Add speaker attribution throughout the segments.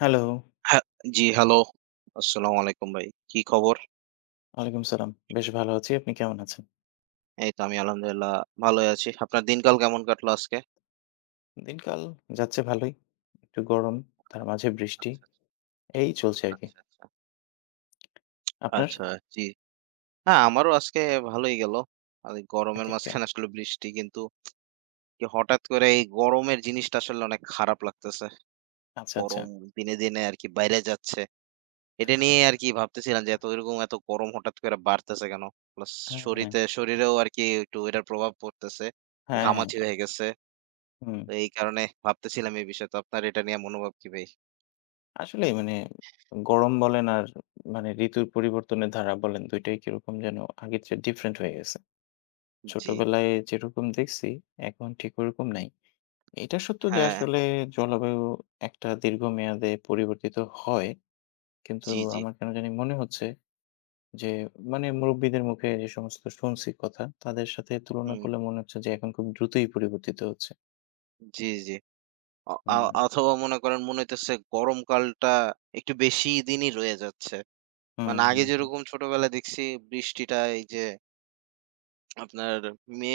Speaker 1: Hello,
Speaker 2: হ্যাঁ, জি hello. আসসালামু আলাইকুম ভাই। কি খবর?
Speaker 1: ওয়ালাইকুম সালাম। বেশ ভালো আছি। আপনি কেমন আছেন?
Speaker 2: এই তো আমি আলহামদুলিল্লাহ ভালোই আছি। আপনার দিনকাল কেমন কাটলো আজকে?
Speaker 1: দিনকাল যাচ্ছে ভালোই। একটু গরম, তার মাঝে বৃষ্টি।
Speaker 2: আচ্ছা,
Speaker 1: এই চলছে আরকি।
Speaker 2: আচ্ছা।
Speaker 1: আপনার?
Speaker 2: আচ্ছা, জি। না আমারও আজকে ভালোই গেল। আর এই গরমের
Speaker 1: ওকে, ওকে।
Speaker 2: মাঝখানে আসলে বৃষ্টি কিন্তু কি হঠাৎ করে এই গরমের জিনিসটা আসলে অনেক খারাপ লাগতেছে।
Speaker 1: আচ্ছা, আচ্ছা।
Speaker 2: গরম দিনে আরকি বাইরে যাচ্ছে। এটা নিয়ে আরকি ভাবতেছিলাম যে এত এরকম এত গরম হঠাৎ করে বাড়তেছে কেন? প্লাস
Speaker 1: হ্যাঁ,
Speaker 2: শরীরেও আরকি একটু এটার প্রভাব পড়তেছে।
Speaker 1: হ্যাঁ,
Speaker 2: ঘামাচি
Speaker 1: হ্যাঁ।
Speaker 2: হয়ে গেছে।
Speaker 1: হুম।
Speaker 2: তো এই কারণে ভাবতেছিলাম এই বিষয়ে। তো আপনার এটা নিয়ে মনোভাব কি ভাই?
Speaker 1: আসলেই মানে গরম বলেন আর মানে ঋতুর পরিবর্তনের ধারা বলেন ২ টাই কিরকম যেন আগের চেয়ে ডিফারেন্ট হয়ে গেছে।
Speaker 2: জি।
Speaker 1: ছোটবেলায় যেরকম দেখছি এখন ঠিক ওরকম নাই। এটা সত্য যে
Speaker 2: হ্যাঁ,
Speaker 1: আসলে জলবায়ু একটা দীর্ঘমেয়াদে পরিবর্তিত হয়। কিন্তু
Speaker 2: জি।
Speaker 1: আমার কেন জানি মনে হচ্ছে যে মানে মুরুব্বিদের মুখে যে সমস্ত শুনছি কথা, তাদের সাথে তুলনা
Speaker 2: হুম,
Speaker 1: করলে মনে হচ্ছে যে এখন খুব দ্রুতই পরিবর্তিত হচ্ছে।
Speaker 2: জি। অ আ
Speaker 1: হুম,
Speaker 2: অথবা মনে করেন মনে হইতেছে গরমকালটা একটু বেশি দিনই রয়ে যাচ্ছে।
Speaker 1: হুম,
Speaker 2: মানে আগে
Speaker 1: হুম, হুম,
Speaker 2: যেরকম ছোটবেলায় দেখছি বৃষ্টিটা এই যে আপনার মে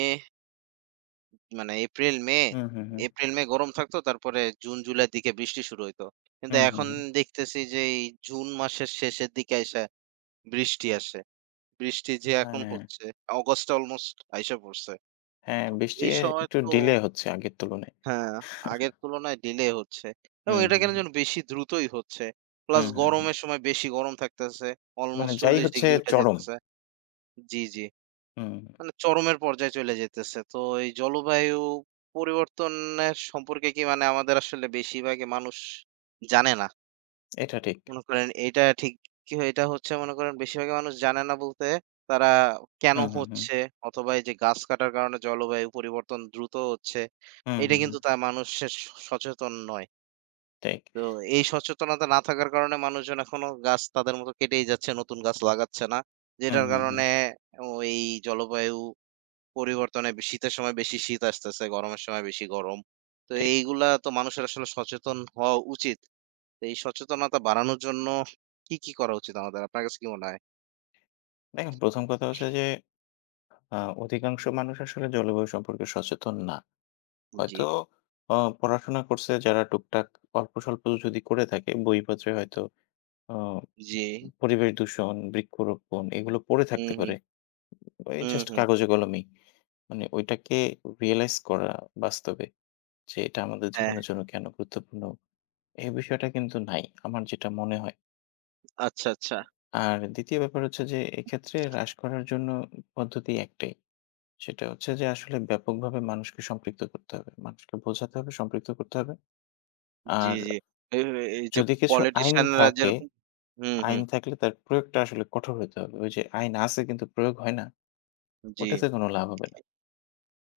Speaker 2: মানে এপ্রিল, মে,
Speaker 1: হুম, হুম, হুম,
Speaker 2: এপ্রিল, মে গরম থাকতো তারপরে জুন, জুলাইয়ের দিকে বৃষ্টি শুরু হইতো। কিন্তু
Speaker 1: হুম, হুম,
Speaker 2: এখন
Speaker 1: হুম।
Speaker 2: দেখতেছি যে এই জুন মাসের শেষের দিকে আইসা বৃষ্টি আসে। বৃষ্টি যে এখন
Speaker 1: হ্যাঁ,
Speaker 2: হচ্ছে, অগাস্ট অলমোস্ট আইসা পড়ছে।
Speaker 1: হ্যাঁ, বৃষ্টি
Speaker 2: এই সময়
Speaker 1: একটু
Speaker 2: তো
Speaker 1: ডিলে হচ্ছে আগের তুলনায়।
Speaker 2: হ্যাঁ, আগের তুলনায় ডিলে হচ্ছে। এবং
Speaker 1: হুম,
Speaker 2: এটা
Speaker 1: হুম,
Speaker 2: কেন
Speaker 1: হুম,
Speaker 2: যেন বেশি দ্রুতই হচ্ছে। প্লাস
Speaker 1: হুম, হুম, হুম।
Speaker 2: গরমের সময় বেশি গরম থাকতেছে।
Speaker 1: মানে
Speaker 2: অলমোস্ট
Speaker 1: যাই
Speaker 2: ৪০
Speaker 1: হচ্ছে
Speaker 2: ডিগ্রি উঠে
Speaker 1: চরম।
Speaker 2: যাইতেছে। জি।
Speaker 1: হুম,
Speaker 2: মানে চরমের পর্যায়ে চলে যাইতেছে। তো এই জলবায়ু পরিবর্তনের সম্পর্কে কি মানে আমাদের আসলে বেশিরভাগই মানুষ জানে না।
Speaker 1: এটা ঠিক।
Speaker 2: মনে করেন এইটা ঠিক কি হয়, এটা হচ্ছে মনে করেন বেশিরভাগ মানুষ জানে না বলতে তারা কেন
Speaker 1: হুম, হুম, হুম,
Speaker 2: হচ্ছে অথবা এই যে গাছ কাটার কারণে জলবায়ু পরিবর্তন দ্রুত হচ্ছে
Speaker 1: হুম,
Speaker 2: এটা
Speaker 1: হুম, হুম,
Speaker 2: কিন্তু তা মানুষের সচেতন নয়।
Speaker 1: ঠিক।
Speaker 2: তো এই সচেতনতা না থাকার কারণে মানুষজন এখনো গাছ তাদের মতো কেটেই যাচ্ছে, নতুন গাছ লাগাচ্ছে না,
Speaker 1: হুম,
Speaker 2: যেটার
Speaker 1: হুম, হুম,
Speaker 2: কারণে এই জলবায়ু পরিবর্তনে শীতের সময় বেশি শীত আসতেছে, গরমের সময় বেশি গরম। তো
Speaker 1: ঠিক।
Speaker 2: এইগুলা তো মানুষের আসলে সচেতন হওয়া উচিত। তো এই সচেতনতা বাড়ানোর জন্য কি, কি করা উচিত আমাদের? আপনার কাছে কি মনে হয়?
Speaker 1: দেখেন ১ম কথা হচ্ছে যে আ অধিকাংশ মানুষ আসলে জলবায়ু সম্পর্কে সচেতন না।
Speaker 2: জি,
Speaker 1: হয়তো অ পড়াশোনা করছে যারা টুকটাক অল্পস্বল্প যদি করে থাকে, বইপত্রে হয়তো অ
Speaker 2: জি।
Speaker 1: পরিবেশ দূষণ, বৃক্ষরোপণ এগুলো পড়ে থাকতে
Speaker 2: হুম, হুম,
Speaker 1: পারে। এই
Speaker 2: হুম,
Speaker 1: জাস্ট
Speaker 2: হুম।
Speaker 1: কাগজে কলমেই। মানে ওইটাকে রিয়ালাইজ করা বাস্তবে যে এটা আমাদের
Speaker 2: হ্যাঁ,
Speaker 1: জীবনের জন্য কেন গুরুত্বপূর্ণ, এই বিষয়টা কিন্তু নাই। আমার যেটা মনে হয়।
Speaker 2: আচ্ছা।
Speaker 1: আর ২য় ব্যাপার হচ্ছে যে এক্ষেত্রে হ্রাস করার জন্য পদ্ধতি একটাই। সেটা হচ্ছে যে আসলে ব্যাপকভাবে মানুষকে সম্পৃক্ত করতে হবে। মানুষকে বোঝাতে হবে, সম্পৃক্ত করতে হবে।
Speaker 2: জি,
Speaker 1: আর
Speaker 2: জি। এই এই যে
Speaker 1: যদি কিছু আইন
Speaker 2: পলিটিশিয়ানরা
Speaker 1: থাকে,
Speaker 2: যেরকম হুম।
Speaker 1: আইন থাকলে তার প্রয়োগটা আসলে কঠোর হইতে হবে। ওই যে আইন আছে কিন্তু প্রয়োগ হয় না,
Speaker 2: জি।
Speaker 1: ওটাতে কোনো লাভ হবে না।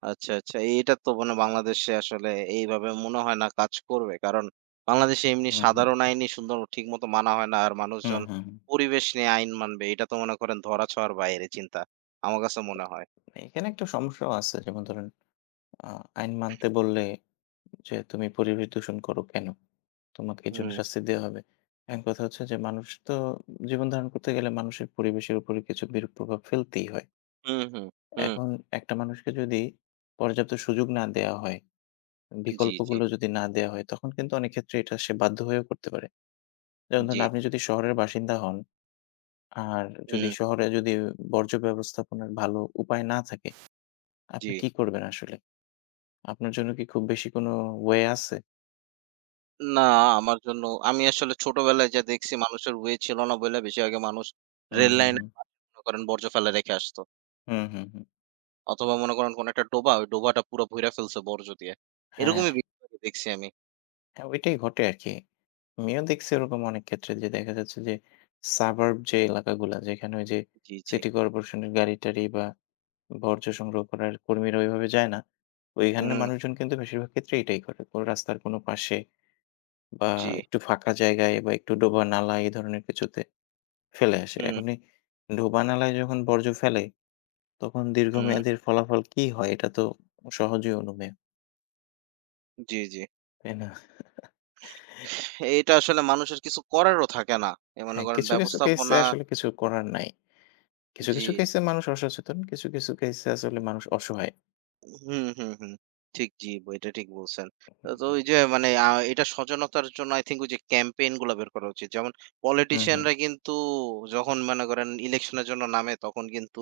Speaker 2: আচ্ছা। এটা তো মানে বাংলাদেশে আসলে এইভাবে মনে হয় না কাজ করবে। কারণ বাংলাদেশে এমনি
Speaker 1: হুম, হুম।
Speaker 2: সাধারণ আইনই সুন্দর ঠিকমতো মানা হয় না। আর
Speaker 1: হুম,
Speaker 2: মানুষজন
Speaker 1: হুম, হুম।
Speaker 2: পরিবেশ নিয়ে আইন মানবে। এটা তো মনে করেন ধরা-ছোঁয়ার বাইরে চিন্তা। আমার কাছে মনে হয়।
Speaker 1: এখানে একটা সমস্যাও আছে। যেমন ধরেন আ আইন মানতে বললে যে তুমি পরিবেশ দূষণ করো কেন? তোমাকে এর জন্য
Speaker 2: হুম,
Speaker 1: শাস্তি দেয়া হবে। এখন কথা হচ্ছে যে মানুষ তো জীবন ধারণ করতে গেলে মানুষের পরিবেশের উপরে কিছু বিরূপ প্রভাব ফেলতেই হয়।
Speaker 2: হুম, হুম, হুম।
Speaker 1: এখন একটা মানুষকে যদি পর্যাপ্ত সুযোগ না দেয়া হয়,
Speaker 2: জি, জি,
Speaker 1: বিকল্পগুলো যদি না দেয়া হয় তখন কিন্তু অনেক ক্ষেত্রে এটা সে বাধ্য হয়েও করতে পারে। যেমন
Speaker 2: জি।
Speaker 1: ধরুন আপনি যদি শহরের বাসিন্দা হন, আর যদি
Speaker 2: হুম,
Speaker 1: শহরে যদি বর্জ্য ব্যবস্থাপনার ভালো উপায় না থাকে, আপনি
Speaker 2: জি।
Speaker 1: কি করবেন আসলে? আপনার জন্য কি খুব বেশি কোনো ওয়ে আছে?
Speaker 2: না আমার জন্য আমি আসলে ছোটবেলায় যা দেখছি মানুষের ওয়ে ছিল না বইলা বেশি আগে মানুষ
Speaker 1: হুম,
Speaker 2: রেল
Speaker 1: হুম, হুম।
Speaker 2: লাইনের পাশে মনে করেন বর্জ্য ফেলে রেখে আসতো।
Speaker 1: হুম, হুম, হুম।
Speaker 2: অথবা মনে করেন কোন একটা ডোবা, ওই ডোবাটা পুরা ভইরা ফেলছে বর্জ্য দিয়ে।
Speaker 1: হ্যাঁ,
Speaker 2: এরকমই বেশিরভাগই দেখছি আমি।
Speaker 1: হ্যাঁ ওইটাই ঘটে আরকি। আমিও দেখছি ওরকম অনেক ক্ষেত্রে যে দেখা যাচ্ছে যে suburb যে এলাকাগুলা যেখানে ওই যে
Speaker 2: জি।
Speaker 1: সিটি কর্পোরেশনের গাড়ি-টাড়ি বা বর্জ্য সংগ্রহ করার কর্মীরা ওইভাবে যায় না। ওইখানের
Speaker 2: হুম,
Speaker 1: মানুষজন কিন্তু বেশিরভাগ ক্ষেত্রে এটাই করে। কোনো রাস্তার কোনো পাশে বা
Speaker 2: জি।
Speaker 1: একটু ফাঁকা জায়গায় বা একটু ডোবা নালা এই ধরনের কিছুতে ফেলে আসে।
Speaker 2: হুম,
Speaker 1: এখন এই ডোবা নালায় যখন বর্জ্য ফেলে তখন
Speaker 2: হুম।
Speaker 1: দীর্ঘমেয়াদীর ফলাফল কি হয় এটা তো সহজেই অনুমেয়,
Speaker 2: জি।
Speaker 1: তাই না?
Speaker 2: এটা আসলে মানুষের কিছু করারও থাকে না। এ মনে
Speaker 1: হ্যাঁ,
Speaker 2: করেন
Speaker 1: কিছু, কিছু কেসে
Speaker 2: ব্যবস্থাপনা
Speaker 1: আসলে কিছু করার নাই। কিছু,
Speaker 2: জি।
Speaker 1: কিছু কেসে মানুষ অসচেতন, কিছু, কিছু কেসে আসলে মানুষ অসহায়।
Speaker 2: হুম। ঠিক জি, এটা ঠিক বলছেন। তো ওই যে মানে এটা সচেতনতার জন্য I think ওই যে ক্যাম্পেইন গুলা বের করা উচিত। যেমন
Speaker 1: হুম, হুম,
Speaker 2: পলিটিশিয়ানরা কিন্তু যখন মনে করেন ইলেকশনের জন্য নামে তখন কিন্তু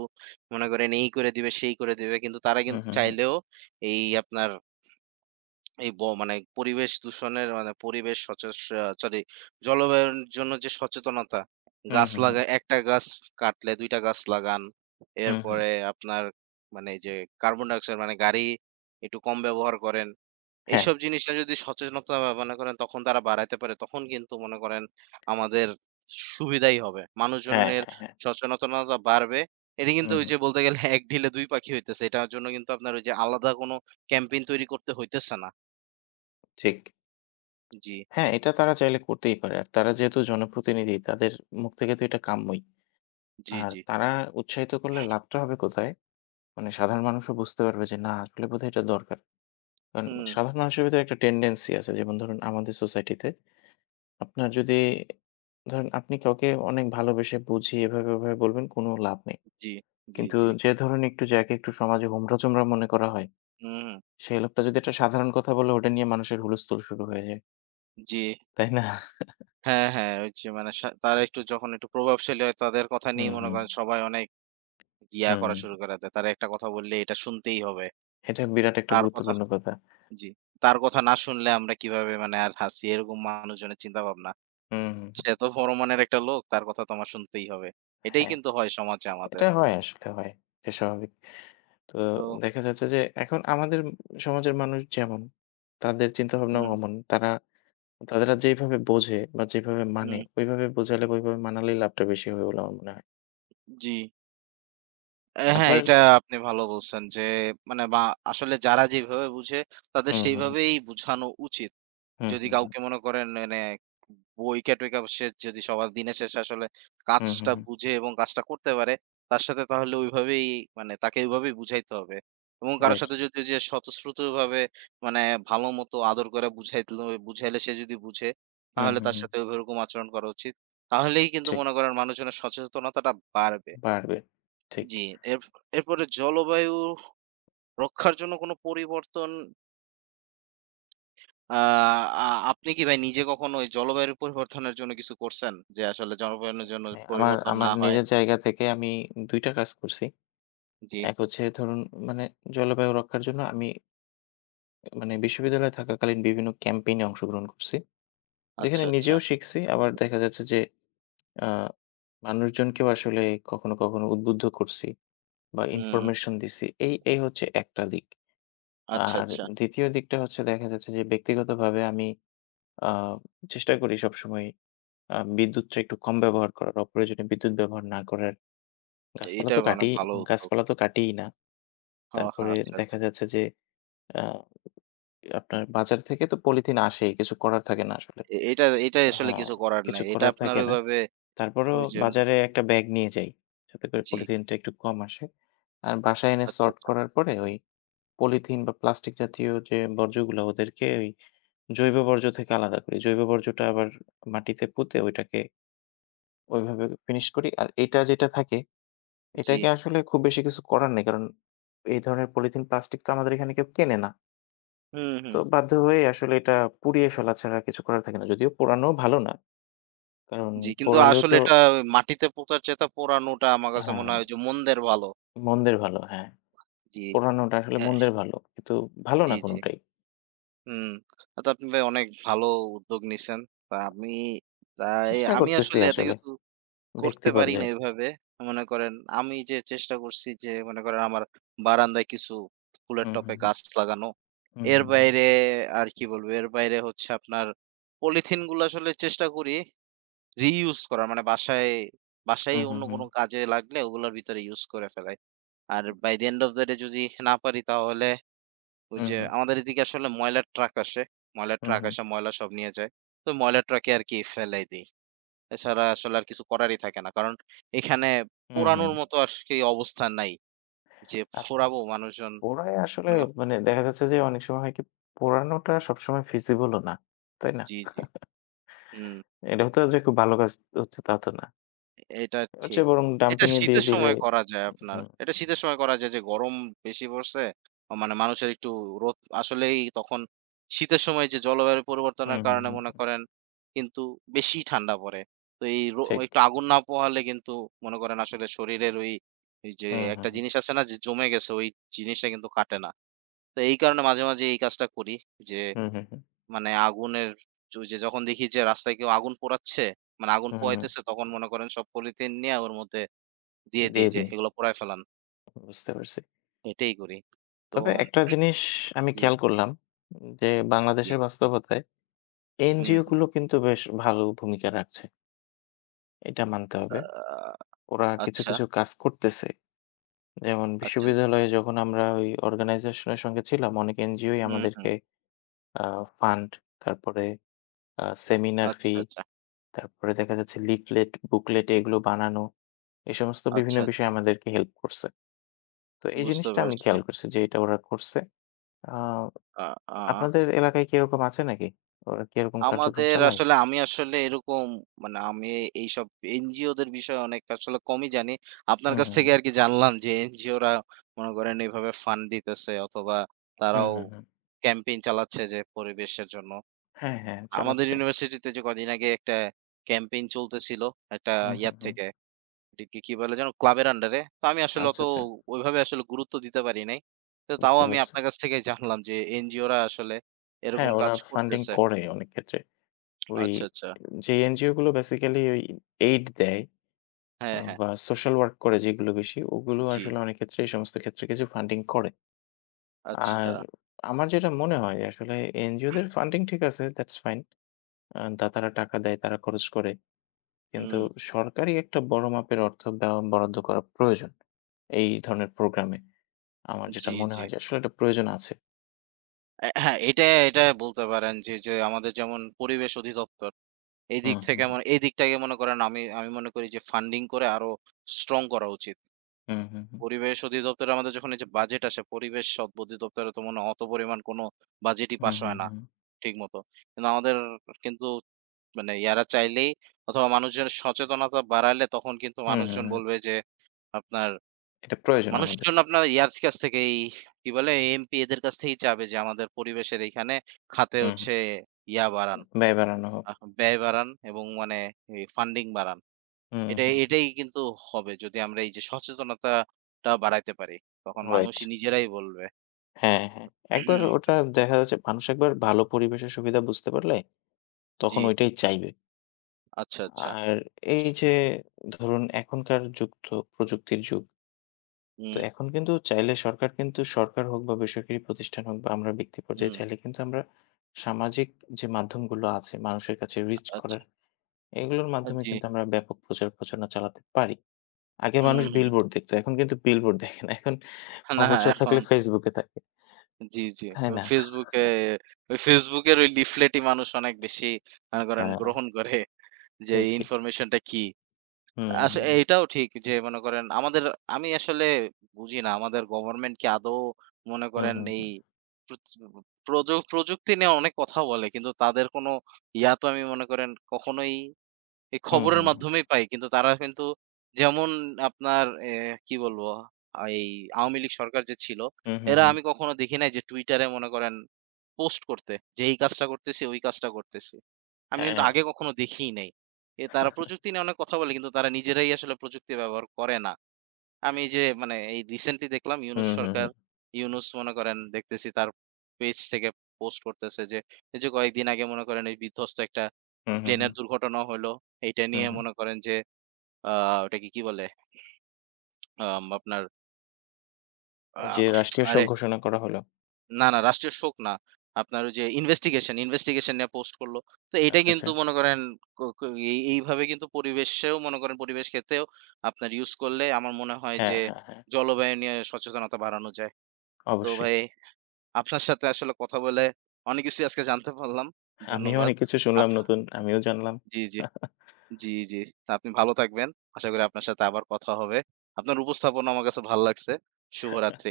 Speaker 2: মনে করেন এই করে দিবে, সেই করে দিবে। কিন্তু তারা
Speaker 1: হুম,
Speaker 2: কিন্তু
Speaker 1: হুম, হুম, হুম,
Speaker 2: চাইলেও এই আপনার এই ব মানে পরিবেশ দূষণের মানে পরিবেশ সচেস সরি জলবায়ুর জন্য যে সচেতনতা,
Speaker 1: হুম,
Speaker 2: গাছ
Speaker 1: হুম, হুম,
Speaker 2: লাগা ১ টা গাছ কাটলে ২ টা গাছ লাগান।
Speaker 1: হুম, হুম।
Speaker 2: এরপরে আপনার মানে এই যে কার্বন ডাই অক্সাইড মানে গাড়ি একটু কম ব্যবহার করেন।
Speaker 1: হ্যাঁ,
Speaker 2: এইসব জিনিসটা যদি সচেতনতা বা মনে করেন তখন তারা বাড়াইতে পারে। তখন কিন্তু মনে করেন আমাদের সুবিধাই হবে।
Speaker 1: হ্যাঁ,
Speaker 2: মানুষজনের
Speaker 1: হ্যাঁ, হ্যাঁ।
Speaker 2: সচেতনতা বাড়বে। এটা
Speaker 1: হ্যাঁ,
Speaker 2: কিন্তু
Speaker 1: হুম,
Speaker 2: ওই
Speaker 1: হুম,
Speaker 2: যে বলতে গেলে এক ঢিলে ২ পাখি হইতেছে। এটার জন্য কিন্তু আপনার ওই যে আলাদা কোনো ক্যাম্পেইন তৈরি করতে হইতেছে না।
Speaker 1: ঠিক।
Speaker 2: জি,
Speaker 1: হ্যাঁ, এটা তারা চাইলে করতেই পারে। আর তারা যেহেতু জনপ্রতিনিধি তাদের মুখ থেকে তো এটা কাম্যই।
Speaker 2: জি,
Speaker 1: আর
Speaker 2: জি।
Speaker 1: তারা উৎসাহিত করলে লাভটা হবে কোথায়? মানে সাধারণ মানুষও বুঝতে পারবে যে, না আসলে বোধহয় এটা দরকার। কারণ
Speaker 2: হুম,
Speaker 1: সাধারণ মানুষের ভিতরে একটা টেনডেন্সি আছে। যেমন ধরুন আমাদের সোসাইটিতে আপনার যদি ধরেন আপনি কাউকে অনেক ভালোবেসে বুঝিয়ে এভাবে, ওভাবে বলবেন কোনো লাভ নেই।
Speaker 2: জি, জি,
Speaker 1: কিন্তু
Speaker 2: জি।
Speaker 1: যে ধরুন একটু যাকে একটু সমাজে হোমরা-চোমরা মনে করা হয়,
Speaker 2: হুম।
Speaker 1: সেই লোকটা যদি একটা সাধারণ কথা বলে ওটা নিয়ে মানুষের হুলস্থুল শুরু হয়ে যায়।
Speaker 2: জি।
Speaker 1: তাই না?
Speaker 2: হ্যাঁ, হ্যাঁ, ওই যে মানে তারা একটু যখন একটু প্রভাবশালী হয় তাদের কথা
Speaker 1: হুম,
Speaker 2: নিয়েই মনে
Speaker 1: হুম,
Speaker 2: করেন সবাই অনেক ইয়া
Speaker 1: হুম।
Speaker 2: করা শুরু করে দেয়। তারা একটা কথা বললে এটা শুনতেই হবে।
Speaker 1: এটা বিরাট একটা
Speaker 2: তার কথা
Speaker 1: গুরুত্বপূর্ণ কথা।
Speaker 2: জি। তার কথা না শুনলে আমরা কিভাবে মানে আর হাসি এরকম মানুষজনের চিন্তাভাবনা।
Speaker 1: হুম, হুম, হুম।
Speaker 2: সে তো বড় মনের একটা লোক, তার কথা তো আমার শুনতেই হবে। এটাই
Speaker 1: হ্যাঁ,
Speaker 2: কিন্তু হয় সমাজে আমাদের।
Speaker 1: এটা হয় আসলে হয়। এটা স্বাভাবিক। তো
Speaker 2: তো
Speaker 1: দেখা যাচ্ছে যে এখন আমাদের সমাজের মানুষ যেমন, তাদের চিন্তাভাবনাও
Speaker 2: হুম,
Speaker 1: অমন। তারা তারা যেইভাবে বোঝে বা যেভাবে মানে,
Speaker 2: হুম।
Speaker 1: ওইভাবে বোঝালে বা ওইভাবে মানালেই লাভটা বেশি হবে বলে আমার মনে হয়।
Speaker 2: জি। অ্যা হ্যাঁ,
Speaker 1: আপনার
Speaker 2: এটা আপনি ভালো বলছেন যে মানে বা আসলে যারা যেভাবে বুঝে তাদের
Speaker 1: হুম, হুম,
Speaker 2: সেইভাবেই বুঝানো উচিত।
Speaker 1: হুম,
Speaker 2: যদি
Speaker 1: হুম,
Speaker 2: কাউকে মনে করেন মানে বইকা-টইকা সে যদি সবার দিনের শেষে আসলে
Speaker 1: হুম, হুম,
Speaker 2: কাজটা
Speaker 1: হুম,
Speaker 2: বুঝে এবং কাজটা করতে পারে, তার সাথে তাহলে ওইভাবেই মানে তাকে ওইভাবেই বুঝাইতে হবে। এবং কারো
Speaker 1: রাইট।
Speaker 2: সাথে যদি ওই যে স্বতঃস্ফূর্তভাবে মানে ভালোমতো আদর করে বুঝাইলে সে যদি বুঝে,
Speaker 1: হুম, right,
Speaker 2: তাহলে
Speaker 1: হুম,
Speaker 2: তার
Speaker 1: হুম,
Speaker 2: সাথে ওইরকম আচরণ করা উচিত। তাহলেই কিন্তু
Speaker 1: ঠিক।
Speaker 2: মনে করেন মানুষজনের সচেতনতাটা বাড়বে।
Speaker 1: বাড়বে। ঠিক।
Speaker 2: জি, এর এরপরে জলবায়ু রক্ষার জন্য কোনো পরিবর্তন আ আ আপনি কি ভাই নিজে কখনো ওই জলবায়ুর পরিবর্তনের জন্য কিছু করছেন? যে আসলে জলবায়নের জন্য
Speaker 1: মানে আমার
Speaker 2: পরিবর্তন
Speaker 1: আমার
Speaker 2: না হয়?
Speaker 1: নিজের জায়গা থেকে আমি ২ টা কাজ করছি।
Speaker 2: জি,
Speaker 1: এক হচ্ছে ধরুন মানে জলবায়ু রক্ষার জন্য আমি মানে বিশ্ববিদ্যালয়ে থাকাকালীন বিভিন্ন ক্যাম্পেইন এ অংশগ্রহণ করছি।
Speaker 2: আচ্ছা,
Speaker 1: যেখানে
Speaker 2: আচ্ছা।
Speaker 1: নিজেও শিখছি আবার দেখা যাচ্ছে যে আ মানুষজনকেও আসলে কখনো, কখনো উদ্বুদ্ধ করছি বা
Speaker 2: হুম,
Speaker 1: ইনফরমেশন দিছি। এই হচ্ছে একটা দিক।
Speaker 2: আচ্ছা,
Speaker 1: আর
Speaker 2: আচ্ছা।
Speaker 1: ২য় দিকটা হচ্ছে দেখা যাচ্ছে যে ব্যক্তিগতভাবে আমি আ চেষ্টা করি সবসময় বিদ্যুৎটা একটু কম ব্যবহার করার, অপ্রয়োজনীয় বিদ্যুৎ ব্যবহার না করার। গাছপালা
Speaker 2: এটা
Speaker 1: তো কাটি
Speaker 2: অনেক ভালো উদ্যোগ।
Speaker 1: গাছপালা তো কাটিই না।
Speaker 2: ও
Speaker 1: তারপরে
Speaker 2: আচ্ছা।
Speaker 1: দেখা যাচ্ছে যে আ আপনার বাজার থেকে তো পলিথিন আসেই, কিছু করার থাকে না আসলে।
Speaker 2: এটা এটা আসলে
Speaker 1: হ্যাঁ,
Speaker 2: কিছু করার
Speaker 1: কিছু
Speaker 2: নাই। এটা
Speaker 1: করার
Speaker 2: আপনার
Speaker 1: থাকে না।
Speaker 2: ওইভাবে
Speaker 1: তারপরেও
Speaker 2: ওই যে
Speaker 1: বাজারে একটা ব্যাগ নিয়ে যাই, যাতে করে
Speaker 2: জি,
Speaker 1: পলিথিনটা একটু কম আসে। আর বাসায় এনে
Speaker 2: আচ্ছা,
Speaker 1: সর্ট
Speaker 2: আচ্ছা।
Speaker 1: করার পরে ওই পলিথিন বা প্লাস্টিক জাতীয় যে বর্জ্যগুলো ওদেরকে ওই জৈব বর্জ্য থেকে আলাদা করি। জৈব বর্জ্যটা আবার মাটিতে পুঁতে ওইটাকে ওইভাবে ফিনিশ করি। আর এটা যেটা থাকে
Speaker 2: জি।
Speaker 1: এটাকে আসলে খুব বেশি কিছু করার নেই। কারণ এই ধরনের পলিথিন প্লাস্টিক তো আমাদের এখানে কেউ কেনে না।
Speaker 2: হুম,
Speaker 1: তো
Speaker 2: হুম।
Speaker 1: বাধ্য হয়ে আসলে এটা পুড়িয়ে ফেলা ছাড়া আর কিছু করার থাকে না। যদিও পোড়ানোও ভালো না। কারণ
Speaker 2: জি, কিন্তু
Speaker 1: পোড়ালেও
Speaker 2: আসলে
Speaker 1: তো
Speaker 2: এটা ওই মাটিতে পোঁতার চেয়ে তা পোড়ানোটা আমার কাছে মনে
Speaker 1: হ্যাঁ,
Speaker 2: হয় যে মন্দের ভালো।
Speaker 1: মন্দের ভালো। হ্যাঁ,
Speaker 2: জি,
Speaker 1: পোড়ানোটা আসলে
Speaker 2: অ্যা
Speaker 1: মন্দের ভালো। কিন্তু ভালো
Speaker 2: জি,
Speaker 1: না
Speaker 2: জি।
Speaker 1: কোনটাই।
Speaker 2: হুম। তা তো আপনি ভাই অনেক ভালো উদ্যোগ নিছেন। তা আমি তাই
Speaker 1: চেষ্টা
Speaker 2: আমি
Speaker 1: করতেছি
Speaker 2: আসলে এত
Speaker 1: আসলে।
Speaker 2: কিছু
Speaker 1: ব্যক্তি
Speaker 2: করতে পারি না
Speaker 1: পর্যায়ে।
Speaker 2: এভাবে। মনে করেন আমি যে চেষ্টা করছি যে মনে করেন আমার বারান্দায় কিছু ফুলের
Speaker 1: হুম,
Speaker 2: টবে
Speaker 1: হুম,
Speaker 2: গাছ লাগানো।
Speaker 1: হুম,
Speaker 2: এর
Speaker 1: হুম,
Speaker 2: বাইরে আর কি বলবো? এর বাইরে হচ্ছে আপনার পলিথিন গুলো আসলে চেষ্টা করি রিইউজ করার। মানে বাসায় বাসায়
Speaker 1: হুম, হুম,
Speaker 2: অন্য
Speaker 1: হুম,
Speaker 2: কোনো কাজে লাগলে ওগুলোর ভিতরে ইউজ করে ফেলাই। আর by the end of the day যদি না পারি তাহলে ওই
Speaker 1: হুম,
Speaker 2: যে
Speaker 1: হুম,
Speaker 2: আমাদের এদিকে আসলে ময়লার ট্রাক আসে। ময়লার ট্রাক
Speaker 1: হুম,
Speaker 2: আসে, ময়লা সব নিয়ে যায়। তো ময়লার ট্রাকে আরকি ফেলাই দেই। এছাড়া আসলে আর কিছু করারই থাকে না। কারণ এখানে
Speaker 1: হুম, হুম।
Speaker 2: পোড়ানোর মতো আরকি অবস্থা নাই। যে
Speaker 1: আর
Speaker 2: পোড়াবো মানুষজন
Speaker 1: পড়ায় আসলে
Speaker 2: মনে কর-
Speaker 1: মানে দেখা যাচ্ছে যে অনেক সময় হয় কি পড়ানোটা সবসময় feasible ও না। তাই না?
Speaker 2: জি। হুম।
Speaker 1: এটা তো যে খুব ভালো কাজ হচ্ছে তা তো না।
Speaker 2: এটা
Speaker 1: এর
Speaker 2: ঠিক।
Speaker 1: চেয়ে বরং
Speaker 2: এটা
Speaker 1: ডাম্পিং এ দিয়ে
Speaker 2: শীতের
Speaker 1: দিলে
Speaker 2: সময় করা যায় আপনার।
Speaker 1: হুম,
Speaker 2: এটা শীতের সময় করা যায় যে গরম বেশি পড়ছে। মানে মানুষের একটু রোদ আসলেই তখন শীতের সময় যে জলবায়ু
Speaker 1: হুম,
Speaker 2: পরিবর্তনের
Speaker 1: হুম,
Speaker 2: কারণে
Speaker 1: হুম,
Speaker 2: মনে
Speaker 1: হুম,
Speaker 2: করেন কিন্তু বেশি ঠান্ডা পড়ে। তো এই
Speaker 1: ঠিক।
Speaker 2: একটু আগুন না পোহালে কিন্তু মনে করেন আসলে শরীরের ওই এই যে
Speaker 1: হুম, হুম,
Speaker 2: একটা
Speaker 1: হুম,
Speaker 2: জিনিস আছে না যে জমে গেছে ওই জিনিসটা কিন্তু কাটে না। তো এই কারণে মাঝে মাঝে এই কাজটা করি যে
Speaker 1: হুম, হুম, হুম,
Speaker 2: মানে আগুনের যে যখন দেখি যে রাস্তায় কেউ আগুন পোড়াচ্ছে, মানে আগুন
Speaker 1: হুম, হুম।
Speaker 2: পোয়াইতেছে তখন মনে করেন সব পলিথিন নিয়ে ওর মধ্যে দিয়ে
Speaker 1: দিয়ে
Speaker 2: দেই যে
Speaker 1: দিই।
Speaker 2: এগুলো পোড়ায় ফেলান।
Speaker 1: বুঝতে পারছি।
Speaker 2: এটাই করি। তো
Speaker 1: তবে একটা জিনিস আমি
Speaker 2: জি,
Speaker 1: খেয়াল করলাম যে
Speaker 2: জি।
Speaker 1: বাংলাদেশের বাস্তবতায়
Speaker 2: হুম,
Speaker 1: এনজিও
Speaker 2: হুম।
Speaker 1: গুলো কিন্তু বেশ ভালো ভূমিকা রাখছে। এটা মানতে হবে।
Speaker 2: আ
Speaker 1: ওরা কিছু,
Speaker 2: আচ্ছা,
Speaker 1: কিছু কাজ করতেছে। যেমন
Speaker 2: আচ্ছা।
Speaker 1: বিশ্ববিদ্যালয়ে যখন আমরা ওই অর্গানাইজেশনের সঙ্গে ছিলাম, অনেক এনজিওই
Speaker 2: হুম, হুম।
Speaker 1: আমাদেরকে আ ফান্ড, তারপরে সেমিনার
Speaker 2: আচ্ছা,
Speaker 1: ফি,
Speaker 2: আচ্ছা,
Speaker 1: তারপরে দেখা যাচ্ছে লিফলেট, বুকলেট এগুলো বানানো। এই সমস্ত বিভিন্ন
Speaker 2: আচ্ছা।
Speaker 1: বিষয়ে আমাদেরকে হেল্প করছে। তো এই
Speaker 2: বুঝতে
Speaker 1: জিনিসটা আমি
Speaker 2: পারছি।
Speaker 1: খেয়াল করছি যে এটা ওরা করছে। আ
Speaker 2: আ আ
Speaker 1: আপনাদের এলাকায় কি এরকম আছে নাকি? ওরা কি এরকম কার্যক্রম
Speaker 2: আমাদের
Speaker 1: চালায়?
Speaker 2: আসলে আমি আসলে এরকম মানে আমি এইসব এনজিওদের বিষয়ে অনেক আসলে কমই জানি। আপনার
Speaker 1: হুম,
Speaker 2: কাছ
Speaker 1: হুম,
Speaker 2: থেকে
Speaker 1: হুম।
Speaker 2: আরকি জানলাম যে এনজিওরা মনে করেন এভাবে ফান্ড দিতেছে অথবা
Speaker 1: হুম,
Speaker 2: তারাও
Speaker 1: হুম, হুম।
Speaker 2: ক্যাম্পেইন চালাচ্ছে যে পরিবেশের জন্য।
Speaker 1: হ্যাঁ, হ্যাঁ
Speaker 2: আমাদের
Speaker 1: চালাচ্ছে।
Speaker 2: ইউনিভার্সিটিতে যে কদিন আগে একটা ক্যাম্পেইন চলতেছিল একটা
Speaker 1: হুম, হুম,
Speaker 2: ইয়ার
Speaker 1: হুম।
Speaker 2: থেকে। এটাকে কি বলে যেন? ক্লাবের আন্ডারে। তো আমি আসলে
Speaker 1: আচ্ছা,
Speaker 2: অত
Speaker 1: আচ্ছা।
Speaker 2: ওইভাবে আসলে গুরুত্ব দিতে পারি নাই। তো তাও
Speaker 1: বুঝতে
Speaker 2: আমি
Speaker 1: পারছি।
Speaker 2: আপনার কাছ থেকেই জানলাম যে এনজিওরা আসলে
Speaker 1: হ্যাঁ,
Speaker 2: এরকম
Speaker 1: ওরা
Speaker 2: কাজ
Speaker 1: ফান্ডিং
Speaker 2: করতেছে।
Speaker 1: করে অনেক ক্ষেত্রে। ওই
Speaker 2: আচ্ছা।
Speaker 1: যে এনজিও গুলো বেসিক্যালি ওই এইড দেয়
Speaker 2: হ্যাঁ, হ্যাঁ।
Speaker 1: বা সোশ্যাল ওয়ার্ক করে যেগুলো বেশি, ওগুলো
Speaker 2: জি,
Speaker 1: আসলে অনেক ক্ষেত্রে এই সমস্ত ক্ষেত্রে কিছু ফান্ডিং করে।
Speaker 2: আচ্ছা।
Speaker 1: আর আমার যেটা মনে হয় যে আসলে এনজিও দের ফান্ডিং ঠিক আছে, দ্যাটস ফাইন। দাতারা টাকা দেয়, তারা খরচ করে। কিন্তু
Speaker 2: হুম,
Speaker 1: সরকারি একটা বড় মাপের অর্থ ব্যয় বরাদ্দ করা প্রয়োজন। এই ধরনের প্রোগ্রামে। আমার যেটা
Speaker 2: জি,
Speaker 1: মনে
Speaker 2: জি।
Speaker 1: হয় যে আসলে এটা প্রয়োজন আছে।
Speaker 2: অ্যা হ্যাঁ, এটা এটা বলতে পারেন যে, যে আমাদের যেমন পরিবেশ অধিদপ্তর,
Speaker 1: হুম, হুম,
Speaker 2: এই দিকটাকে মনে করেন আমি আমি মনে করি যে ফান্ডিং করে আরো স্ট্রং করা উচিত।
Speaker 1: হুম, হুম, হুম,
Speaker 2: পরিবেশ অধিদপ্তরে আমাদের যখন এই যে বাজেট আসে, পরিবেশ অধিদপ্তরে তো মনে হয় অত পরিমাণ কোনো বাজেটই
Speaker 1: হুম,
Speaker 2: পাস
Speaker 1: হুম, হুম,
Speaker 2: হয় না
Speaker 1: হুম,
Speaker 2: ঠিকমতো। কিন্তু আমাদের কিন্তু মানে ইয়ারা চাইলেই অথবা মানুষজনের সচেতনতা বাড়ালে তখন কিন্তু
Speaker 1: হুম, হুম,
Speaker 2: মানুষজন
Speaker 1: হুম।
Speaker 2: বলবে যে আপনার
Speaker 1: এটা প্রয়োজন আমাদের।
Speaker 2: মানুষজন আপনার ইয়ার কাছ থেকে এই কি বলে? এমপি এদের কাছ থেকেই চাবে যে আমাদের পরিবেশের এইখানে খাতে
Speaker 1: হুম, হুম।
Speaker 2: হচ্ছে ইয়া বাড়ান,
Speaker 1: ব্যয় বাড়ানো হোক।
Speaker 2: আহ ব্যয় বাড়ান এবং মানে এই ফান্ডিং বাড়ান।
Speaker 1: হুম, হুম, হুম।
Speaker 2: এটাই কিন্তু হবে যদি আমরা এই যে সচেতনতাটা বাড়াইতে পারি। তখন
Speaker 1: রাইট।
Speaker 2: মানুষই নিজেরাই বলবে।
Speaker 1: হ্যাঁ, হ্যাঁ। একবার
Speaker 2: হুম,
Speaker 1: ওটা দেখা যাচ্ছে মানুষ একবার ভালো পরিবেশের সুবিধা বুঝতে পারলে
Speaker 2: জি,
Speaker 1: তখন ওইটাই চাইবে।
Speaker 2: আচ্ছা।
Speaker 1: আর এই যে ধরুন এখনকার যুগ তো প্রযুক্তির যুগ। তো
Speaker 2: হুম,
Speaker 1: এখন কিন্তু চাইলে সরকার কিন্তু সরকার হোক বা বেসরকারি প্রতিষ্ঠান হোক বা আমরা ব্যক্তি পর্যায়ে
Speaker 2: হুম,
Speaker 1: চাইলে কিন্তু আমরা সামাজিক যে মাধ্যমগুলো আছে মানুষের কাছে রিচ
Speaker 2: আচ্ছা।
Speaker 1: করার, এগুলোর
Speaker 2: আ
Speaker 1: মাধ্যমে
Speaker 2: জি।
Speaker 1: কিন্তু আমরা ব্যাপক প্রচার প্রচারণা চালাতে পারি। আগে
Speaker 2: হুম,
Speaker 1: মানুষ
Speaker 2: হুম।
Speaker 1: বিলবোর্ড দেখতো। এখন কিন্তু বিলবোর্ড দেখে না। এখন
Speaker 2: না
Speaker 1: অবসর থাকলে
Speaker 2: এখন
Speaker 1: Facebook এ থাকে।
Speaker 2: জি।
Speaker 1: তাই না?
Speaker 2: Facebook এ ওই Facebook এর ওই লিফলেটই মানুষ অনেক বেশি মনে করেন
Speaker 1: হ্যাঁ,
Speaker 2: গ্রহণ করে। যে
Speaker 1: ঠিক,
Speaker 2: এই
Speaker 1: ঠিক।
Speaker 2: ইনফরমেশনটা কি?
Speaker 1: হুম,
Speaker 2: আস এটাও ঠিক যে মনে করেন আমাদের আমি আসলে বুঝি না আমাদের গভর্নমেন্ট কি আদৌ মনে
Speaker 1: হুম,
Speaker 2: করেন
Speaker 1: হুম,
Speaker 2: এই
Speaker 1: হুম,
Speaker 2: প্রচ প্রযু প্রযুক্তি নিয়ে অনেক কথা বলে। কিন্তু তাদের কোনো ইয়া তো আমি মনে করেন কখনোই এই
Speaker 1: হুম,
Speaker 2: খবরের
Speaker 1: হুম, হুম,
Speaker 2: মাধ্যমেই পাই। কিন্তু তারা কিন্তু যেমন আপনার কি বলবো? এই আওয়ামী লীগ সরকার যে ছিল,
Speaker 1: হুম, হুম,
Speaker 2: এরা
Speaker 1: হুম।
Speaker 2: আমি কখনো দেখি নাই যে Twitter এ মনে করেন পোস্ট করতে যে এই কাজটা করতেছি, ওই কাজটা করতেছি। আমি কিন্তু
Speaker 1: হ্যাঁ,
Speaker 2: আগে কখনো দেখিই নাই। এ তারা প্রযুক্তি নিয়ে অনেক কথা বলে কিন্তু তারা নিজেরাই আসলে প্রযুক্তি ব্যবহার করে না। আমি যে মানে এই রিসেন্টলি দেখলাম ইউনূস
Speaker 1: হুম, হুম,
Speaker 2: সরকার,
Speaker 1: হুম,
Speaker 2: ইউনূস মনে করেন দেখতেছি তার পেজ থেকে পোস্ট করতেছে যে এই যে কয়েকদিন আগে মনে করেন এই বিধ্বস্ত একটা
Speaker 1: হুম, হুম, হুম,
Speaker 2: প্লেনের দুর্ঘটনা হলো। এইটা
Speaker 1: হুম,
Speaker 2: নিয়ে
Speaker 1: হুম।
Speaker 2: মনে করেন যে আ ওটাকে কি বলে? আম আপনার আ
Speaker 1: ওই যে রাষ্ট্রীয় শোক
Speaker 2: আরে
Speaker 1: ঘোষণা করা হলো।
Speaker 2: না, না রাষ্ট্রীয় শোক না। আপনার ওই যে ইনভেস্টিগেশন নিয়ে পোস্ট করলো। তো এইটা
Speaker 1: আচ্ছা, আচ্ছা।
Speaker 2: কিন্তু মনে করেন ক ক এই এইভাবে কিন্তু পরিবেশেও মনে করেন পরিবেশ ক্ষেত্রেও আপনার ইউজ করলে আমার মনে হয়
Speaker 1: হ্যাঁ,
Speaker 2: যে
Speaker 1: হ্যাঁ, হ্যাঁ,
Speaker 2: জলবায়ু নিয়ে সচেতনতা বাড়ানো যায়। তো
Speaker 1: অবশ্যই।
Speaker 2: ভাই আপনার সাথে আসলে কথা বলে অনেক কিছুই আজকে জানতে পারলাম।
Speaker 1: আমিও
Speaker 2: ধন্যবাদ।
Speaker 1: অনেক কিছু
Speaker 2: আপ
Speaker 1: শুনলাম নতুন, আমিও জানলাম।
Speaker 2: জি। জি। তা আপনি ভালো থাকবেন। আশা করি আপনার সাথে আবার কথা হবে। আপনার উপস্থাপনা আমার কাছে ভাল লাগছে। শুভরাত্রি।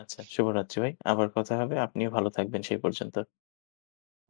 Speaker 1: আচ্ছা, শুভরাত্রি ভাই। আবার কথা হবে। আপনিও ভালো থাকবেন সেই পর্যন্ত।